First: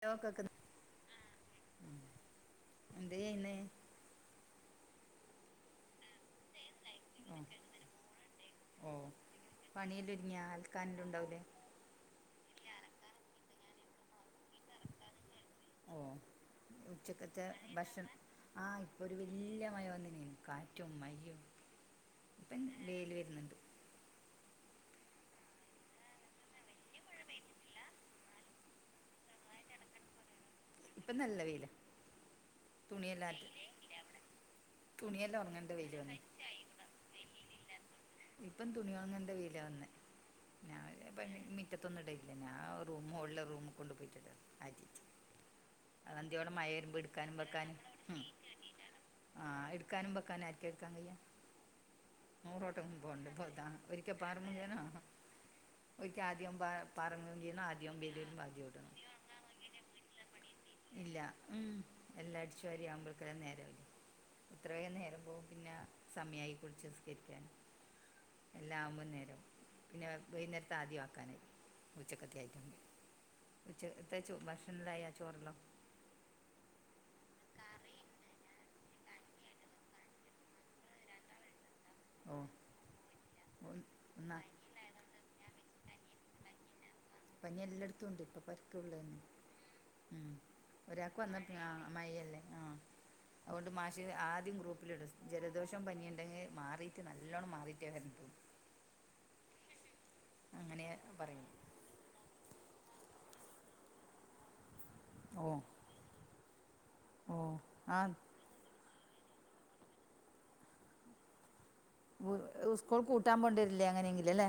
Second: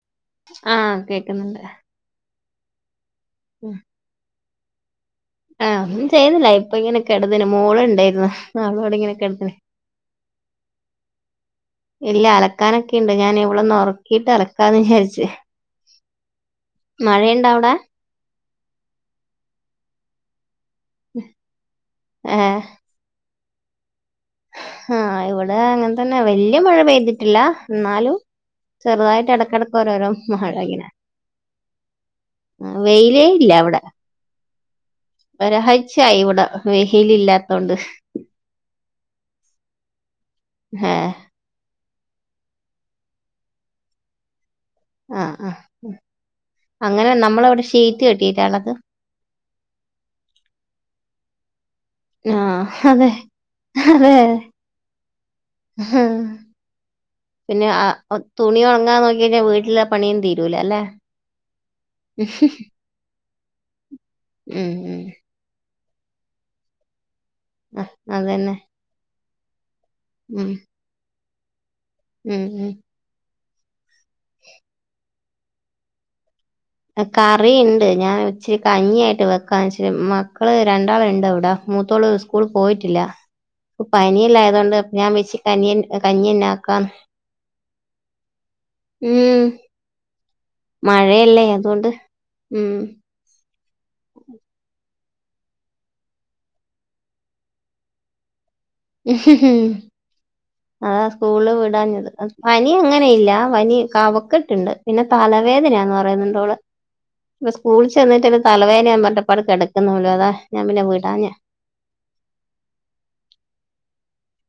hello കേക്കുന്നു ആഹ് കേക്കുന്നുണ്ട് എന്ത ചെയന്നെ ആഹ് ഒന്നും ചെയ്യുന്നില്ല ഇപ്പൊ ഓ ഇങ്ങനൊക്കെടതിന് മോളണ്ടായിരുന്നു അപ്പൊ അവടെ ഇങ്ങനെ കെട്ടാനീൻ പണിയല്ല ഒരിങ്ങിയ ആൽക്കാനല്ലും ഉണ്ടാവില്ലേ ഇല്ല അലക്കാനൊക്കെ ഉണ്ട് ഞാൻ ഇവളൊന്ന് ഉറക്ക ക്കീട്ട് അലക്കാൻ വിചാരിച്ചു ഉച്ചക്ക്ത്തെ അവിടെ ഭക്ഷണം ആഹ് ഇപ്പൊ ഒരു വല്യ മഴ വന്നിന കാറ്റും മഴയും ഇപ്പ ഏഹ് വയില് വരുന്നുണ്ട് ആഹ് ഇവിടെങ്ങനെ തന്നെ വല്യ മഴ പെയ്തിട്ടില്ല എന്നാലും ചെറുതായിട്ട് ഇടക്കിടക്ക് ഓരോ മഴ ഇങ്ങനെ ഇപ്പൊ നല്ല വെയില വെയിലേ ഇല്ല ഇവിടെ തുണിയെല്ലാം ഉണങ്ങേണ്ട വെയില് വന്ന് ഒരാഴ്ചയായി ഇവിടെ വെയിൽ ഇല്ലാത്തോണ്ട് ഇപ്പം തുണി വങ്ങന്റെ വെയിൽ വന്നേ ഞ ഏഹ് റ്റത്തൊന്ന ഇടലില്ല ഞാ റൂം മോളിലെ റൂമ കൊണ്ട് പോയിട്ടിടും അ ആഹ് ആഹ് അന്തിയോടെ മഴ വരുമ്പോ അങ്ങനെ എടുക്കാനും നമ്മളവിടെ വെക്കാനും ഷീറ്റ് കെട്ടിയിട്ടാണത് ആഹ് എടുക്കാനും വെക്കാനും ആരിക്കും എടുക്കാ കയിയ്യ ആഹ് ട്ട അതെ പോണ്ട പോതാ അതെ ഒരിക്കൽ പറാമ്പ നോ ആഹ് ഒറ്റ ആദ്യം പറഞ്ഞോണ്ടന്ന ആദ്യം വലും ബാക്കടണം വീട്ടില പണിയും തീരൂല അല്ലേ ഇല്ല ഉം എല്ലാ അടിച്ചു വരിയാവുമ്പോഴേക്കെല്ലാം നേര ഉം എത്രയോ ഉം നേരം പോകും പിന്നെ സമയായി കുളിച്ച് നിസ്കരിക്കാൻ ആഹ് അതന്നെ ല്ലുമ നേരം പിന്നെ ഉം വൈകുന്നേരത്തെ ആദ്യം ആക്കാനായി ഉച്ചക്കത്തി ഉം ആയിട്ട ഉം ഉച്ചക്കത്തെ ചോറ് ഭക്ഷണ എല്ലാം ആയോ ചോറ് എല്ലോം കറിണ്ട് ഞാൻ ഇച്ചിരി കഞ്ഞിയായിട്ട് വെക്കാച്ചരി മക്കള് രണ്ടാള ഉണ്ട് ഇവിട മൂത്തോള ഓ സ്കൂൾ പോയിട്ടില്ല പ്പ ഒന്നാ പനിയെല്ലായതുകൊണ്ട് ഞാൻ വെച്ച കനിയൻ കഞ്ഞിന്നാക്കാം പനി എല്ലായിടത്തുംണ്ട് ഇപ്പൊ പരക്കള്ളതന്ന് ഉം ഉം ഒരാൾക്ക് വന്ന മഴയല്ലേ ആ അതുകൊണ്ട് മഴയല്ലേ ആഹ ഉം അതുകൊണ്ട് മാഷി ആദ്യം ഗ്രൂപ്പിലിടും ജലദോഷം പനിയ ഉണ്ടെങ്കിൽ മാറിയിട്ട് നല്ലോണ്ണം മാറിയിട്ടേ വരുന്നു അങ്ങനെ അതാ പറയും സ്കൂള് വിടാഞ്ഞത് പനി അങ്ങനെയില്ല വനി കവക്കെട്ടുണ്ട് പിന്നെ ഓ തലവേദനയാന്ന് പറയുന്നുണ്ടോള് ഓ ഇ സ്കൂള ആ ചെന്നിട്ട് തലവേദന എന്നും പറഞ്ഞ കിടക്കുന്നുള്ളല്ലോ അതാ ഞൻ പിന്നെ വീടാ ഞാ സ്കൂൾ കൂട്ടാൻ പോണ്ടിരില്ലേ അങ്ങനെയെങ്കിലും അല്ലേ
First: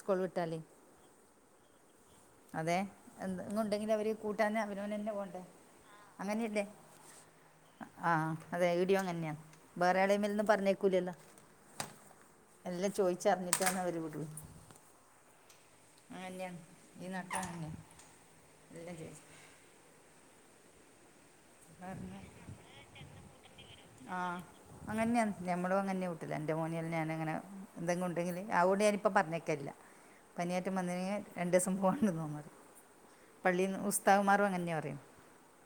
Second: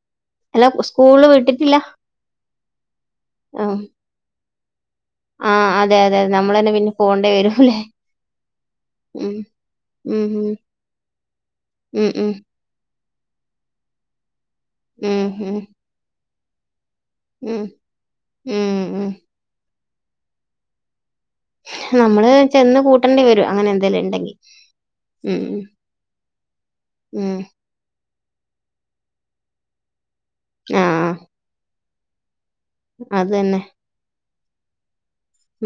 സ്കൂൾ വി അല്ല സ്കൂള് വിട്ടിട്ടില്ല അതെ എന്തെങ്കിലും ആഹ് ണ്ടെങ്കിൽ അവര് കൂട്ടാൻ അഭിനോനന്നെ പോ ആഹ് അതെ അതെ അങ്ങനെയല്ലേ നമ്മളന്നെ പിന്നെ പോണ്ടേ വരൂല്ലേ ആഹ് അതെ ഇവിടെയും അങ്ങനെയാ ഉം ബറള ഉം മിൽന്ന് പറഞ്ഞേക്കൂലല്ലോ ഉം ഉം എല്ലാം ചോദിച്ചറിഞ്ഞിട്ടാണ് അവര് വിടു ഉം ഉം ആന്നെയ ഈ ഉം നട്ടാന്നെ ഉം എല്ലാം ജോ ഉം നമ്മള് ചെന്ന് കൂട്ടേണ്ടി വരും അങ്ങനെ എന്തേലും ആ ഉണ്ടെങ്കി അങ്ങന്നെയാ ഉം ഞമ്മള അങ്ങന്നെയാ കൊട് എൻ്റെ മോനിയൽ ഉം ഞാനിങ്ങനെ എന്തെങ്കും ഉണ്ടെങ്കിൽ ആതോണ്ട് ഞാനിപ്പം പറഞ്ഞേക്കരില്ല പനിയാറ്റം ആഹ് വന്നിണെങ്കി രണ്ട് ദിവസം പോവാണ്ട്ന്നോ ന്നറിം അതന്നെ ഉസ്താവ് മാറും അങ്ങനെയാ പറയും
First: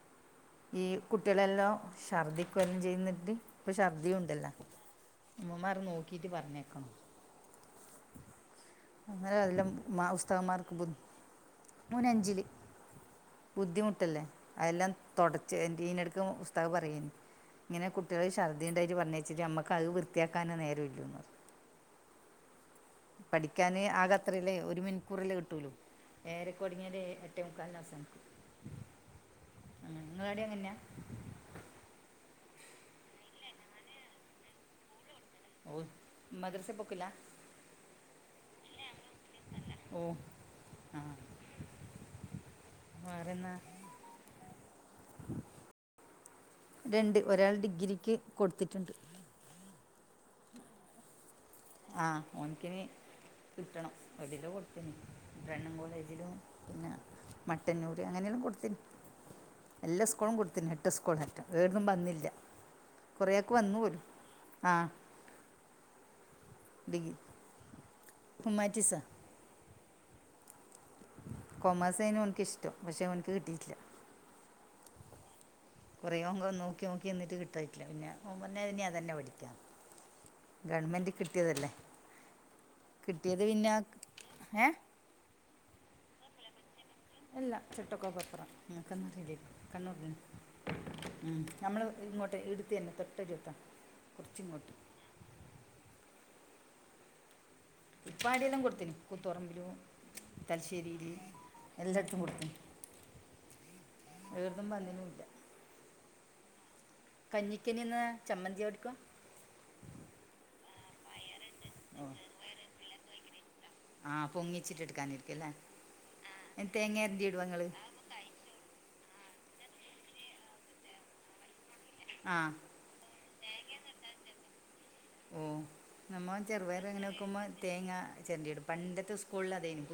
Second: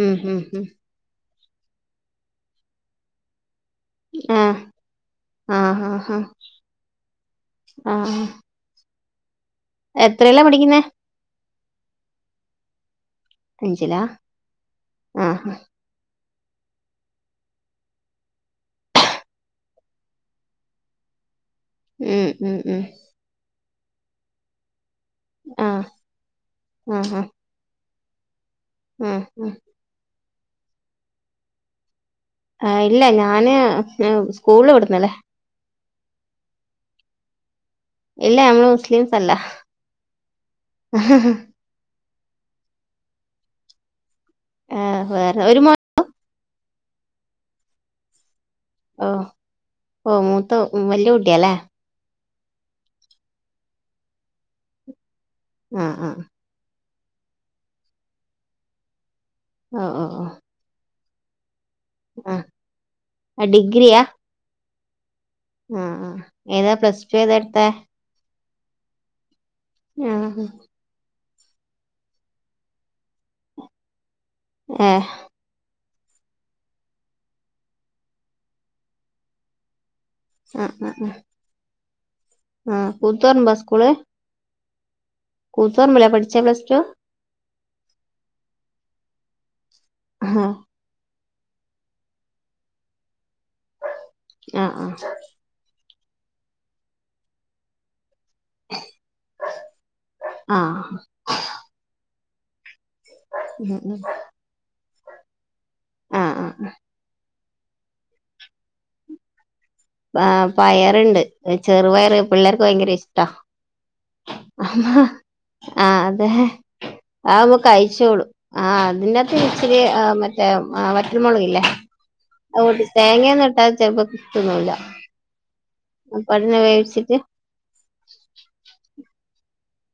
ഉം ഉം ഉം ഈ കുട്ടികളെല്ലാം ഛർദിക്കുവല്ലും ചെയ്യുന്നിട്ട് ഇപ്പൊ ഛർദിയ ഉണ്ടല്ലോ ആഹ് ഉമ്മമാർ ആഹ് ആഹ് ആഹ് നോക്കിട്ട് പറഞ്ഞേക്കണോ ആഹ് ആ അങ്ങനെ അതല്ലാം ഉസ്തകന്മാർക്ക് പഠിക്കുന്നേ ബു മോന അഞ്ചില് അഞ്ചിലാ ബുദ്ധിമുട്ടല്ലേ അല്ലാം തുട ആഹ് നടുക്ക ഉസ്താദ് പറയുന്നു ഇങ്ങനെ കുട്ടികൾ ഛർദ്ദി ഉണ്ടായിട്ട് പറഞ്ഞു വച്ചട്ട് നമ്മക്ക് അത് വൃത്തിയാക്കാനാണ് നേര ഇല്ല ഉം ഉം ഉം പഠിക്കാന് ആക അത്രല്ലേ ഒരു മണിക്കൂറല്ലേ കിട്ടൂലൂ ആഹ് ഏഴരെ തൊടങ്ങിയാല് എട്ടര ക്കാലിന് അവസാനിക്കും ഉം ഉം ആ നിങ്ങളൾഅവടെ അങ്ങനെയാ ആ ഇല്ല ഞാന് സ്കൂളിൽ വിടുന്നല്ല ഓ മദ്രസെ പോക്കില്ല ഇല്ല നമ്മള് മുസ്ലിംസ് അല്ല വേറെന്ന ആ വേറെ ഒരു മോൻ രണ്ട് ഒരാൾ ഡിഗ്രിക്ക് കൊടുത്തിട്ടുണ്ട് ഓ ഓ മൂത്ത വല്യ കുട്ടിയല്ലേ ആഹ് ഓൻക്ക്നി കിട്ടണം എവിടെലോ കൊടുത്ത്ന് റണ്ണും ആഹ് ആഹ് കോളേജിലും പിന്നെ മട്ടന്നുര് അങ്ങനെയല്ലും കൊടുത്തിന് ഓ ഓ എല്ലാ ഓ സ്കൂളും കൊടുത്തിന് എട്ട് സ്കൂളും അറ്റ വേറൊന്നും വന്നില്ല ആഹ് കുറേയൊക്ക് വന്നല്ലോ ഡിഗ്രിയാ ആ ആഹ് ഏതാ പ്ലസ് ടു ഏതാ എടുത്ത ഹുമ്മാറ്റിസം ആഹ് ഹ കൊമേഴ്സെയ്നി ഓൻ.. ത.... ഏ കുറയോ പോ നോക്കി ഓക്കി ഇന്നട്ട് [unintelligible] പിന്നെ ഓൻ പറഞ്ഞ അതന്നെ പഠിക്കാ ആഹ് ഗവൺമെൻ്റ് ആഹ് കിട്ടിയതല്ലേ ആഹ് കിട്ടിയത് കൂത്തുപറമ്പാ പിന്നെ ഏ കൂത്ത് പറമ്പിലാ പഠിച്ചെ പ്ലസ്ടു എല്ല [inaudible] ആഹാ ഉം നമ്മള് ഇങ്ങോട്ട് ഇടുത്തി തന്നെ തൊട്ട അടുത്ത ആ ആ ഉപ്പാടെല്ലാം കൊടുത്തിനി കൂത്തുപറമ്പ് ആഹ് തലശ്ശേരിൽ [unintelligible] ഉം ഉം എട് ന്നും വന്നിനുല്ല ആഹ് ആഹ് കഞ്ഞിക്കിനി ന്നാ ചമ്മന്തി ഓടിക്ക പാ പയറ്ണ്ട് ചെറുപയറ് പിള്ളേർക്ക് ഭയങ്കര ഇഷ്ടാ ആ [unintelligible] പൊങ്ങിച്ചിട്ട് എടുക്കാനിരിക്കും അല്ലേ ആഹ് അതെ തേങ്ങ അരണ്ടി അ ഇടുക ആവുമ്പോ നിങ്ങൾ കയിച്ചോളും ആഹ് അതിന്റെത്ത് ഇച്ചിരി മറ്റേ വറ്റൽ മുളകില്ലെ ആഹ് അഹ് കൂട്ടി തേങ്ങ ഒന്നും ട്ടാ ചെൽപ്പം തിന്നു ല ഓ നമ്മ ചെറുപയർ എങ്ങനെ വേവിച്ചിട്ട് വെക്കുമ്പോ തേങ്ങാ ചെര്ണ്ടിയിടും പണ്ടത്തെ സ്കൂളിൽ അതെ നു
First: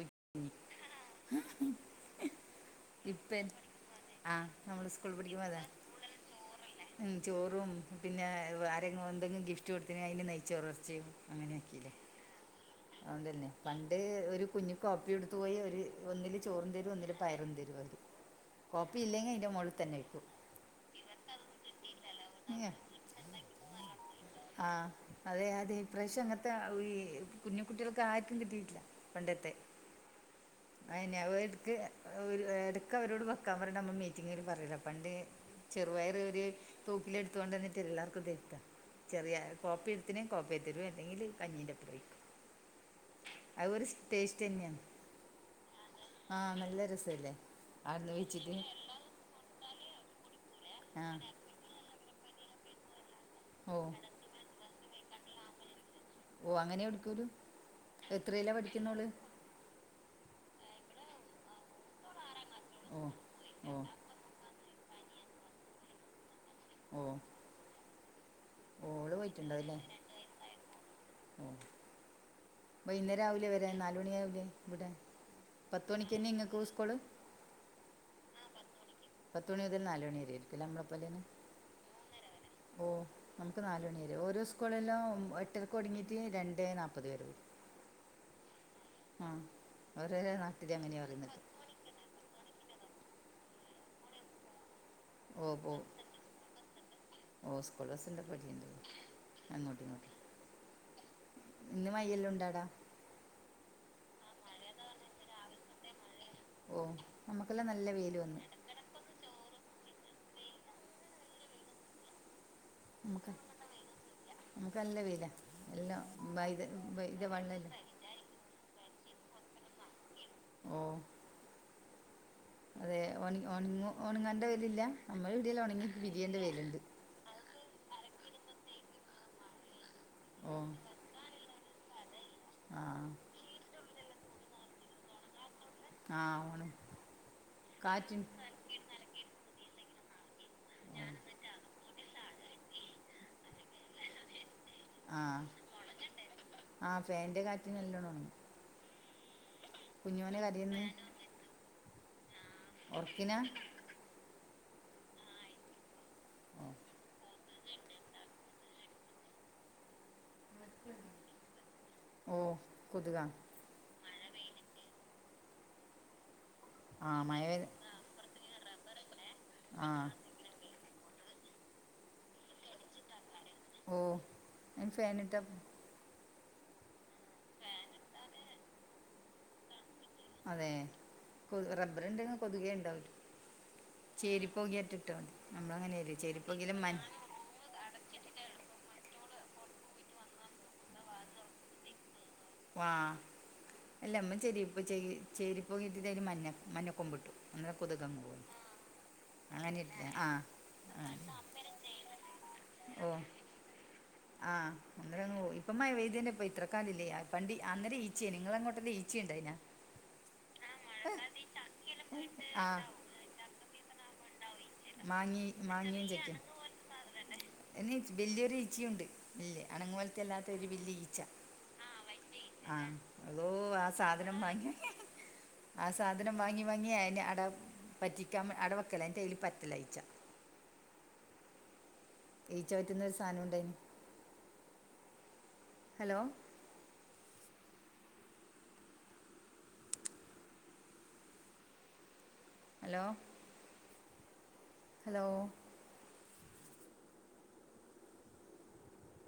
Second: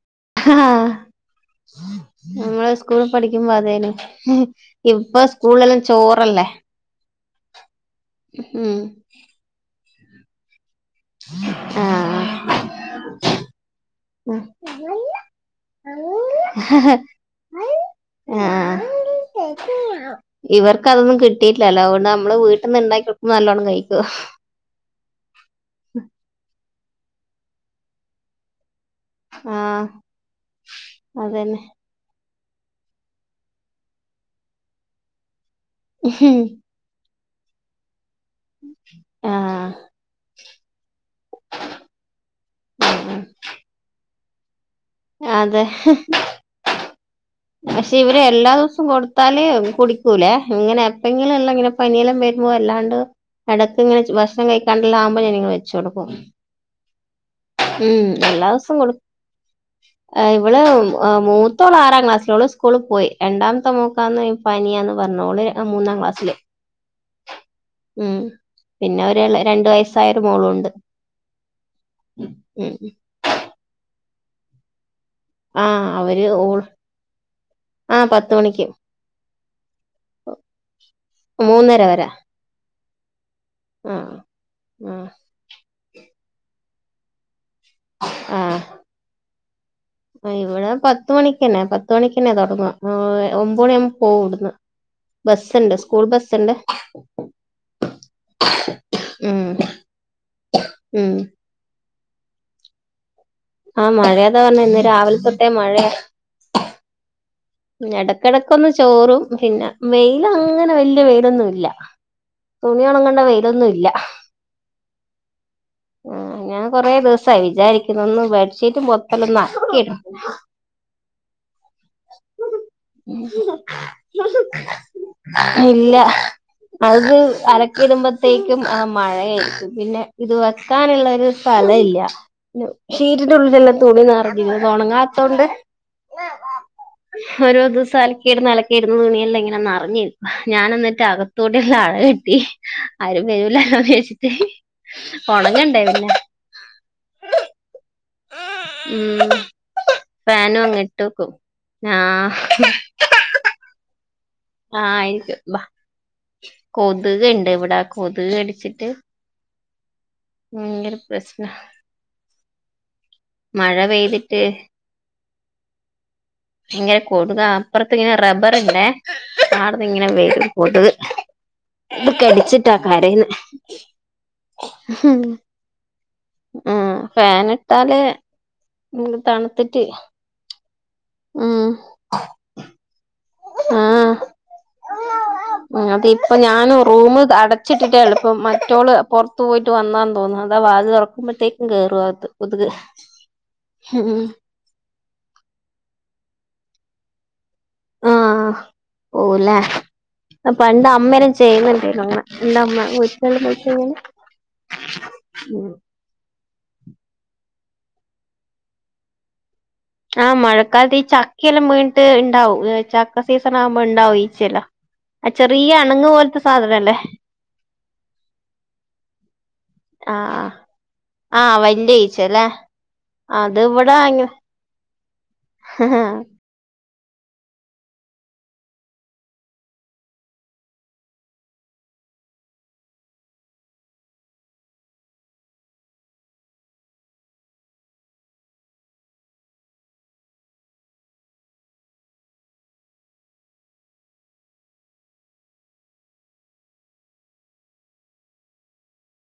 നമ്മള് സ്കൂൾ ഇപ്പ പഠിക്കുമ്പോ അതെ നു ആ നമ്മൾ സ്കൂളിൽ ഇപ്പൊ പഠിക്കുമ്പോ അതാ സ്കൂളെല്ലാം ചോറല്ലേ ചോറും പിന്നെ വേ ഉം ആരങ്ങും എന്തങ്ങും ഗിഫ് റ്റ് കൊടുത്തിനെ അയ്ന് നെയ്ച്ചോറും എർച്ചിം അങ്ങനെ ക്കെ ആ ല്ലേ അതന്നെ പണ്ട് ഒരു കുഞ്ഞു കോപ്പി എടുത്തു പോയി ഒരു ഒന്നിൽ ചോറും തരും ഒന്നിൽ പയറുംതരും ആ കോപ്പി ഇല്ലെങ്കി അയിന്റെ മോളിൽ തന്നെ വയ്ക്കും ഇവർക്ക് അതൊന്നും കിട്ടിയിട്ട് ഇല്ലല്ലോ അതോണ്ട് നമ്മള് വീട്ടിന്ന് ഇണ്ടാക്കികൊടുകുമ്പോ നല്ലോണ്ണം കഴിക്കോ ആഹ് അതെ അതെ ഇപ്രാവശ്യം അങ്ങനത്തെ ഈ കുഞ്ഞു കുട്ടികൾക്ക് ആർക്കും കിട്ടിയിട്ടില്ല പണ്ടത്തെ ആ അഹ എന്നെ അതന്നെ എട്ക്ക് എട്ക്കവരോട് വെക്കാ പറയണ നമ്മ മീറ്റിംഗ് ല് പറ്യ ണ്ണം പണ്ട് ചെറുപയറ് ഒര് തൂക്കില് ട്ത്ത് കൊണ്ടന്ന്ട്ട് എല്ലാർക്കും തരുത്ത ആ ചെറിയ കോപ്പി എടുത്തി നേ കോപ്പി ത്തരും അല്ലെങ്കിൽ കഞ്ഞിൻ്റെപ്പ ഴും അഹ് ഒരു ടേസ്റ്റ് തന്നെയാ ആഹ് അതെ ഹെ ആഹ് നല്ല രസല്ലേ പക്ഷെ ഇവര് എല്ലാ ദിവസവും കൊടുത്താൽ കുടിക്കൂലെ ഇങ്ങനെ ആ എപ്പോഴെങ്കിലും എ ല്ലാ ഇങ്ങനെ പനിയെല്ലാം വരുമ്പോ അല്ലാണ്ട് ഓ ഇടക്ക് ഇങ്ങനെ ഭക്ഷണം കഴിക്കാണ്ടല്ലാ ആകുമോ ഞാൻ ഇങ്ങനെ വെച്ചു കൊടുക്കും ഓ അങ്ങനെ കുടിക്കുളു ഉം എല്ലാ സു കൊടു ഇവള് മുത്തയാള് ആറാം ക്ലാസ്സിലാ ഓള് സ്കൂള് ഓ പോയി രണ്ടാമത്തെ ഓ മോക്കാന്ന് പനിയാന്ന് പറ്ഞ്ഞോ ഓള് മൂന്നാം ക്ലാസ്സില് ഓ ഉം പിന്നെ ഓള് ഒരു ഇളയ പോയിട്ടുണ്ടാവും രണ്ടു അല്ലേ വയസ്സായ ഒരു മോളുണ്ട് [unintelligible] [unintelligible] വൈന്നേരം ആവൂല്ലേ വരാൻ നാലുമണി ആവില്ലേ വിടാൻ ആ പത്ത് അവര് മണിക്ക്ന്നെ ഓൾ ഇങ്ങക്ക് സ്കൂൾ ആ പത്ത് മണിക്ക് പത്ത് മണി മുതൽ നാലുമണി വരെയിരിക്കുല്ലേ നമ്മളെപോലെ ന്നെ മൂന്നര വരെ ഓ നമ്മുക്ക് നാല് ആ മണി വരെ ഓരോ ആ സ്കൂളിലും എട്ടരക്ക് തുടങ്ങിയിട്ട് രണ്ടേ നാൽപത് വരെയും ആഹ് ആഹ് അഹ് ഇവടെ പത്ത് മണിക്ക് തന്നെ പത്ത് മണിക്ക്ന്നെ തൊടങ്ങുവാ ഒമ്പ മണി ആവുമ്പോ പോവും ഇവ്ടന്ന് ബസ് ഓ പോ ഇണ്ട് സ്കൂൾ ബസ് ഇണ്ട് ഓ സ്‌കൂള് ബസ് ണ്ട് ഇമ്പടിണ്ട് അങ്ങോട്ടും ഇങ്ങോട്ടും ഉം ഇന്ന് മയെലൊണ്ടാവ്ടാ ആഹ് മഴയതാ പറഞ്ഞ ഇന്ന് രാവിലെ തൊട്ടേ മഴ ഓ നമ്മക്കെല്ലാം ന എടക്കെടക്കൊന്ന് ചോറും പിന്ന വെയിലങ്ങനെ വല്യ വെയിലൊന്നു ഇല്ല തുണി ഒണങ്ങണ്ട വെയിലൊന്നും ഇല്ല നമ്മക്ക് നല്ല വെയ്ലാ എല്ലാം ബയ്ത ബെയ്ത വള്ളല്ലേ ഇന്നൊന്ന് ബെഡ്ഷീറ്റും മൊത്തോന്ന് അലക്കിട ആഹ് ഉണ ഉണങ്ങ ഉണങ്ങാൻ്റെ വെയിലില്ല നമ്മൾ ഇവിടെ ഉണങ്ങി ഇല്ല പിരിയേണ്ട വെയിലുണ്ട് അത് അല ക്കിട്മ്പത്തേക്കും മഴയായിരിക്കും പിന്നെ ഇത് ഓ വെക്കാന്ള്ളോരു സ്ഥലയില്ല ആ ഷീറ്റിന്റെ ഉള്ളിലെല്ലാം തുണി നെറഞ്ഞ്ന്ന് ഇത് ഒണങ്ങാത്തോണ്ട് ആ ഉണ ഓരോ ദിവസും കാറ്റും അലക്കിയിടുന്ന അലക്കിയിടുന്ന തുണിയെല്ലാം ഇങ്ങനെ നെറഞ്ഞ് ഞാനെന്നിട്ട് അകത്തോട്ള്ള അഴ കെട്ടി ആരും വരൂലല്ലോന്ന് വിചാരിച്ചിട്ട് ആഹ് ഒണങ്ങണ്ടേ പിന്നെ ആഹ് ഫാന്ൻ്റെ കാറ്റിന് നല്ലോണം ഒണങ്ങും ഉം കുഞ്ഞോന് ഫാനും അങ്ങ് കരയുന്ന് ഇട്ട് വെക്കും ആഹ് ഒറക്കിനാ ആഹ് ആയിരിക്കും ബാ കൊത്ക് ഇണ്ട് ഇവടെ കൊത്ക് കടിച്ചിട്ട് ഭയ്ങ്കര പ്രശ്നാ ഓഹ് കൊത്കാ മഴ പെയ്തിട്ട് ഇങ്ങനെ ആഹ് മഴ കൊതുകാ പെയ്ത അപ്പറത്തിങ്ങനെ റബ്ബറ് ഇണ്ടേ ആട്ന്ന് ഇങ്ങനെ ആഹ് വരും കൊത്ക് ഇത് കടിച്ചിട്ടാ കരയ്‌ന്നേ ഓഹ് അയ്ന് ഫാനിട്ടാ ആഹ് ഫാന് ഇട്ടാല് തണ്ത്തിട്ട് അതെ കൊത് റബ്ബറ്ണ്ടെങ്കി കൊതുകേ ഇണ്ടാ ആ ചേരിപ്പൊകെ ഇട്ട്ട്ടൊണ്ട് ഉം നമ്മളങ്ങനെ അല്ലേ ചെരിപ്പോകേല് മന് ച്ചിട്ടിട്ടേള്പ്പം മറ്റോള് പൊറത്ത് പോയിട്ട് വന്നാന്ന് തോന്ന് അതാ വാതില് തൊറക്ക്മ്പത്തേക്കും കേറും അകത്ത് കൊതുക് വാഹ് അല്ല ഉം ഇമ്മേം ചെരിപ് ചെകി ചേരിപ്പൊക ഇട്ടിട്ട് അയില് മഞ്ഞ മഞ്ഞക്കൊമ്പ്ട്ടു അന്നേരം കൊതുകങ്ങ് പോകും ആഹ് പോവുല്ലേ പണ്ട് അമ്മേല്ലോ ആഹ് ചെയ്യ്ന്ന്ണ്ടാരുന്നു ഇങ്ങനെ എൻ്റെ അമ്മ ഓഹ് [unintelligible] ആഹ് ഇന്നലെ അങ്ങ് പോയ് ഉം ഇപ്പം മയ പെയ്തേന് ഇപ്പത്രേ ക്കാനില്ലേ പണ്ടി അന്നേരം ഈച്ചേണി ഇങ്ങളങ്ങോട്ടോന്ന് ഈച്ചണ്ടായ്നൊ ആഹ് മഴക്കാലത്ത് ഈ ചക്കെല്ലാം ബീണിട്ട് ഇണ്ടാവും ആഹ് ഇത് ചക്ക സീസണാവുമ്പോ ഇണ്ടാവും ഈച്ചെല്ലാം ആ മാങ്ങി ചെറിയ അണ്ങ്ങ് പോലത്തെ സാധനല്ലേ എന്നേച്ച് ബെല്ല്യൊര് ഈച്ചയൊണ്ട് ബെല്ല്യ അണ്‌ങ്ങോല്ത്തെ ആഹ് അല്ലാത്തൊരു ബെല്ല്യ ഈച്ച വല്യ ആഹ് ബെല്ല്യ ഈച്ചല്ലേ ഈച്ച ആഹ് അള്ളോ അത് ആ ഇവിടെ സാധനം വാങ്യാ അങ്ങ മാങ്ങി മാങ്ങി അയിന് അട പറ്റിക്കാൻ അടവെക്കലാ ഇന്നെട്ട്യ്ല് പറ്റില്ല ഈച്ച ഈച്ച പറ്റ്ന്നൊരു സാനുണ്ടായിനി ഹലോ ഹലോ ഹലോ